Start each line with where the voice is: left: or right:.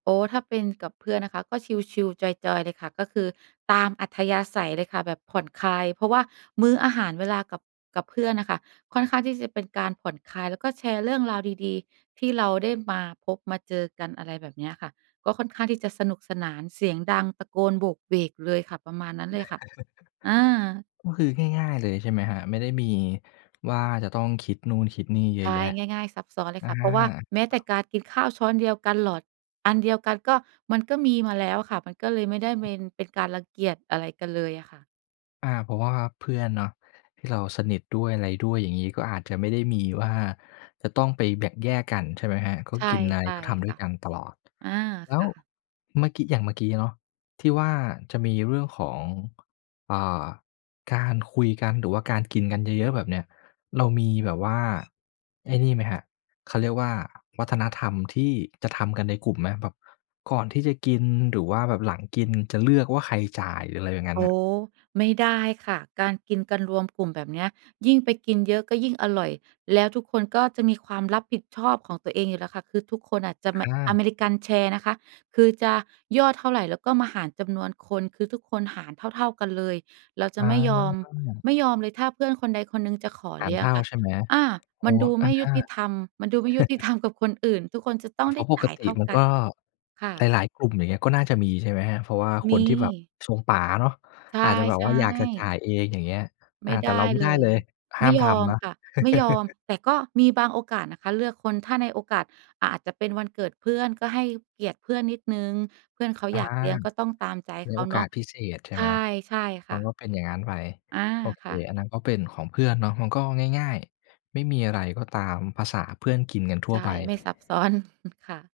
right: โอ้ ถ้าเป็นกับเพื่อนนะคะ ก็ชิล ๆ จอย ๆ เลยค่ะ ก็คือตามอัธยาศัยเลยค่ะ แบบผ่อนคลาย เพราะว่ามื้ออาหาร เวลากับ กับเพื่อนน่ะค่ะ ค่อนข้างที่จะเป็นการผ่อนคลาย แล้วก็แชร์เรื่องราวดี ๆ ที่เราได้มาพบมาเจอกัน อะไรแบบเนี้ยค่ะ ก็ค่อนข้างที่จะสนุกสนาน เสียงดัง ตะโกนโหวกเหวกเลยค่ะ ประมาณนั้นเลยค่ะ อา
left: ก็คือ ง่าย ๆ เลยใช่ไหมครับ ไม่ได้มีว่าจะต้องคิดนู่นคิดนี่เยอ
right: ใช
left: ะแ
right: ่
left: ยะ?
right: ง่าย ๆ ซับซ้อนเล
left: อ
right: ย
left: า
right: ค่ะ เพราะว่าแม้แต่การกินข้าวช้อนเดียวกัน หลอดอันเดียวกัน ก็ มันก็มีมาแล้วค่ะ มันก็เลยไม่ได้เมน เป็นการรังเกียจอะไรกันเลยอะค่ะ
left: อา เพราะว่าเพื่อนเนาะ ที่เราสนิทด้วยอะไรด้วย อย่างงี้ ก็อาจจะไม่ได้มีว่าจะต้องไปแบ่งแยกกันใช่ไหมครับ? ก็
right: ใช
left: กินอะไร
right: ่
left: ก็ทำ
right: ๆ
left: ด
right: ค
left: ้ว
right: ่
left: ย
right: ะ
left: กันตลอด
right: อา
left: แล้
right: ค
left: ว
right: ่ะ
left: เมื่อกี้ อย่างเมื่อกี้เนาะ ที่ว่าจะมีเรื่องของ อ่า การคุยกัน หรือว่าการกินกันเยอะ ๆ แบบเนี้ย เรามีแบบว่า ไอ้นี่ไหมครับ เขาเรียกว่าวัฒนธรรมที่จะทำกันในกลุ่มไหม แบบก่อนที่จะกินหรือว่าแบบหลังกิน จะเลือกว่าใครจ่าย หรืออะไรอย่างงั้น
right: อ๋
left: น่
right: อ
left: ะ?
right: ไม่ได้ค่ะ การกินกันรวมกลุ่มแบบเนี้ย ยิ่งไปกินเยอะก็ยิ่งอร่อย แล้วทุกคนก็จะมีความรับผิดชอบของตัวเองอยู่แล้วค่ะ คือทุกคนอาจจะแม
left: อ
right: ะ
left: า
right: อเมริกันแชร์นะคะ คือจะยอดเท่าไรเราก็มาหารจำนวนคน คือทุกคนหารเท่า ๆ กันเลย เราจ
left: อ
right: ะไม่ยอม
left: า
right: ไม่ยอมเลย ถ้าเพื่อนคนใดคนหนึ่งจะขอ
left: หา
right: เล
left: ร
right: ี้ย
left: เ
right: ง
left: ท่า
right: ค่ะ
left: ใช่ไหม?
right: อา
left: อ๋
right: ม
left: อ
right: ันดู
left: อ
right: ไ
left: า
right: ม่
left: ฮ
right: ยุ
left: ะ
right: ติธรรม มันดูไม่ยุติธรรมกับคนอื่น ทุกคนจะต้
left: อ
right: อง
left: า เ
right: ไ
left: พ
right: ด
left: ร
right: ้
left: าะป
right: จ่
left: ก
right: าย
left: ต
right: เท
left: ิ
right: ่า
left: มัน
right: กั
left: ก็
right: น ค่
left: ห
right: ะ
left: ลาย ๆ กลุ่ม อย่างเงี้ย ก็น่าจะมีใช่ไหมครับ? เพราะว่าค
right: ม
left: นที่แบบ
right: ี
left: ทรงป๋าเนาะ
right: ใช
left: อาจจะแบบว่า
right: ่
left: อยากจะจ่า
right: ๆ
left: ยเอง อย่างเงี้ย
right: ไ
left: อ
right: ม
left: า
right: ่
left: แ
right: ไ
left: ต่
right: ด
left: เรา
right: ้
left: ไม่
right: เ
left: ไ
right: ล
left: ด้เล
right: ย
left: ย ห
right: ไ
left: ้
right: ม
left: า
right: ่
left: ม
right: ย
left: ท
right: อม
left: ำนะ
right: ค่ะ ไม่ยอม แต่ก็มีบางโอกาสนะคะ เลือกคน ถ้าในโอกาส อะ อาจจะเป็นวันเกิดเพื่อนก็ให้เกียรติเพื่อนนิดหนึ่ง เพื่อนเขา
left: อ
right: อ
left: า
right: ยากเลี้ยงก็ต้องตามใจ
left: ใน
right: เขา
left: โอ
right: เ
left: ก
right: นา
left: า
right: ะ
left: สพิเศษใช่
right: ใช
left: ไห
right: ่
left: ม
right: ใช่ค
left: มั
right: ่
left: น
right: ะ
left: ก็เป็นอย่างงั้นไป
right: อา
left: โอเค
right: ค่ะ
left: อันนั้นก็เป็นของเพื่อนเนาะ มันก็ง่าย ๆ ไม่มีอะไร ก็ตามภาษาเพื่อนกินกันท
right: ใ
left: ั่
right: ช
left: ว
right: ่
left: ไป
right: ไม่ซับ ซ้อน ค่ะ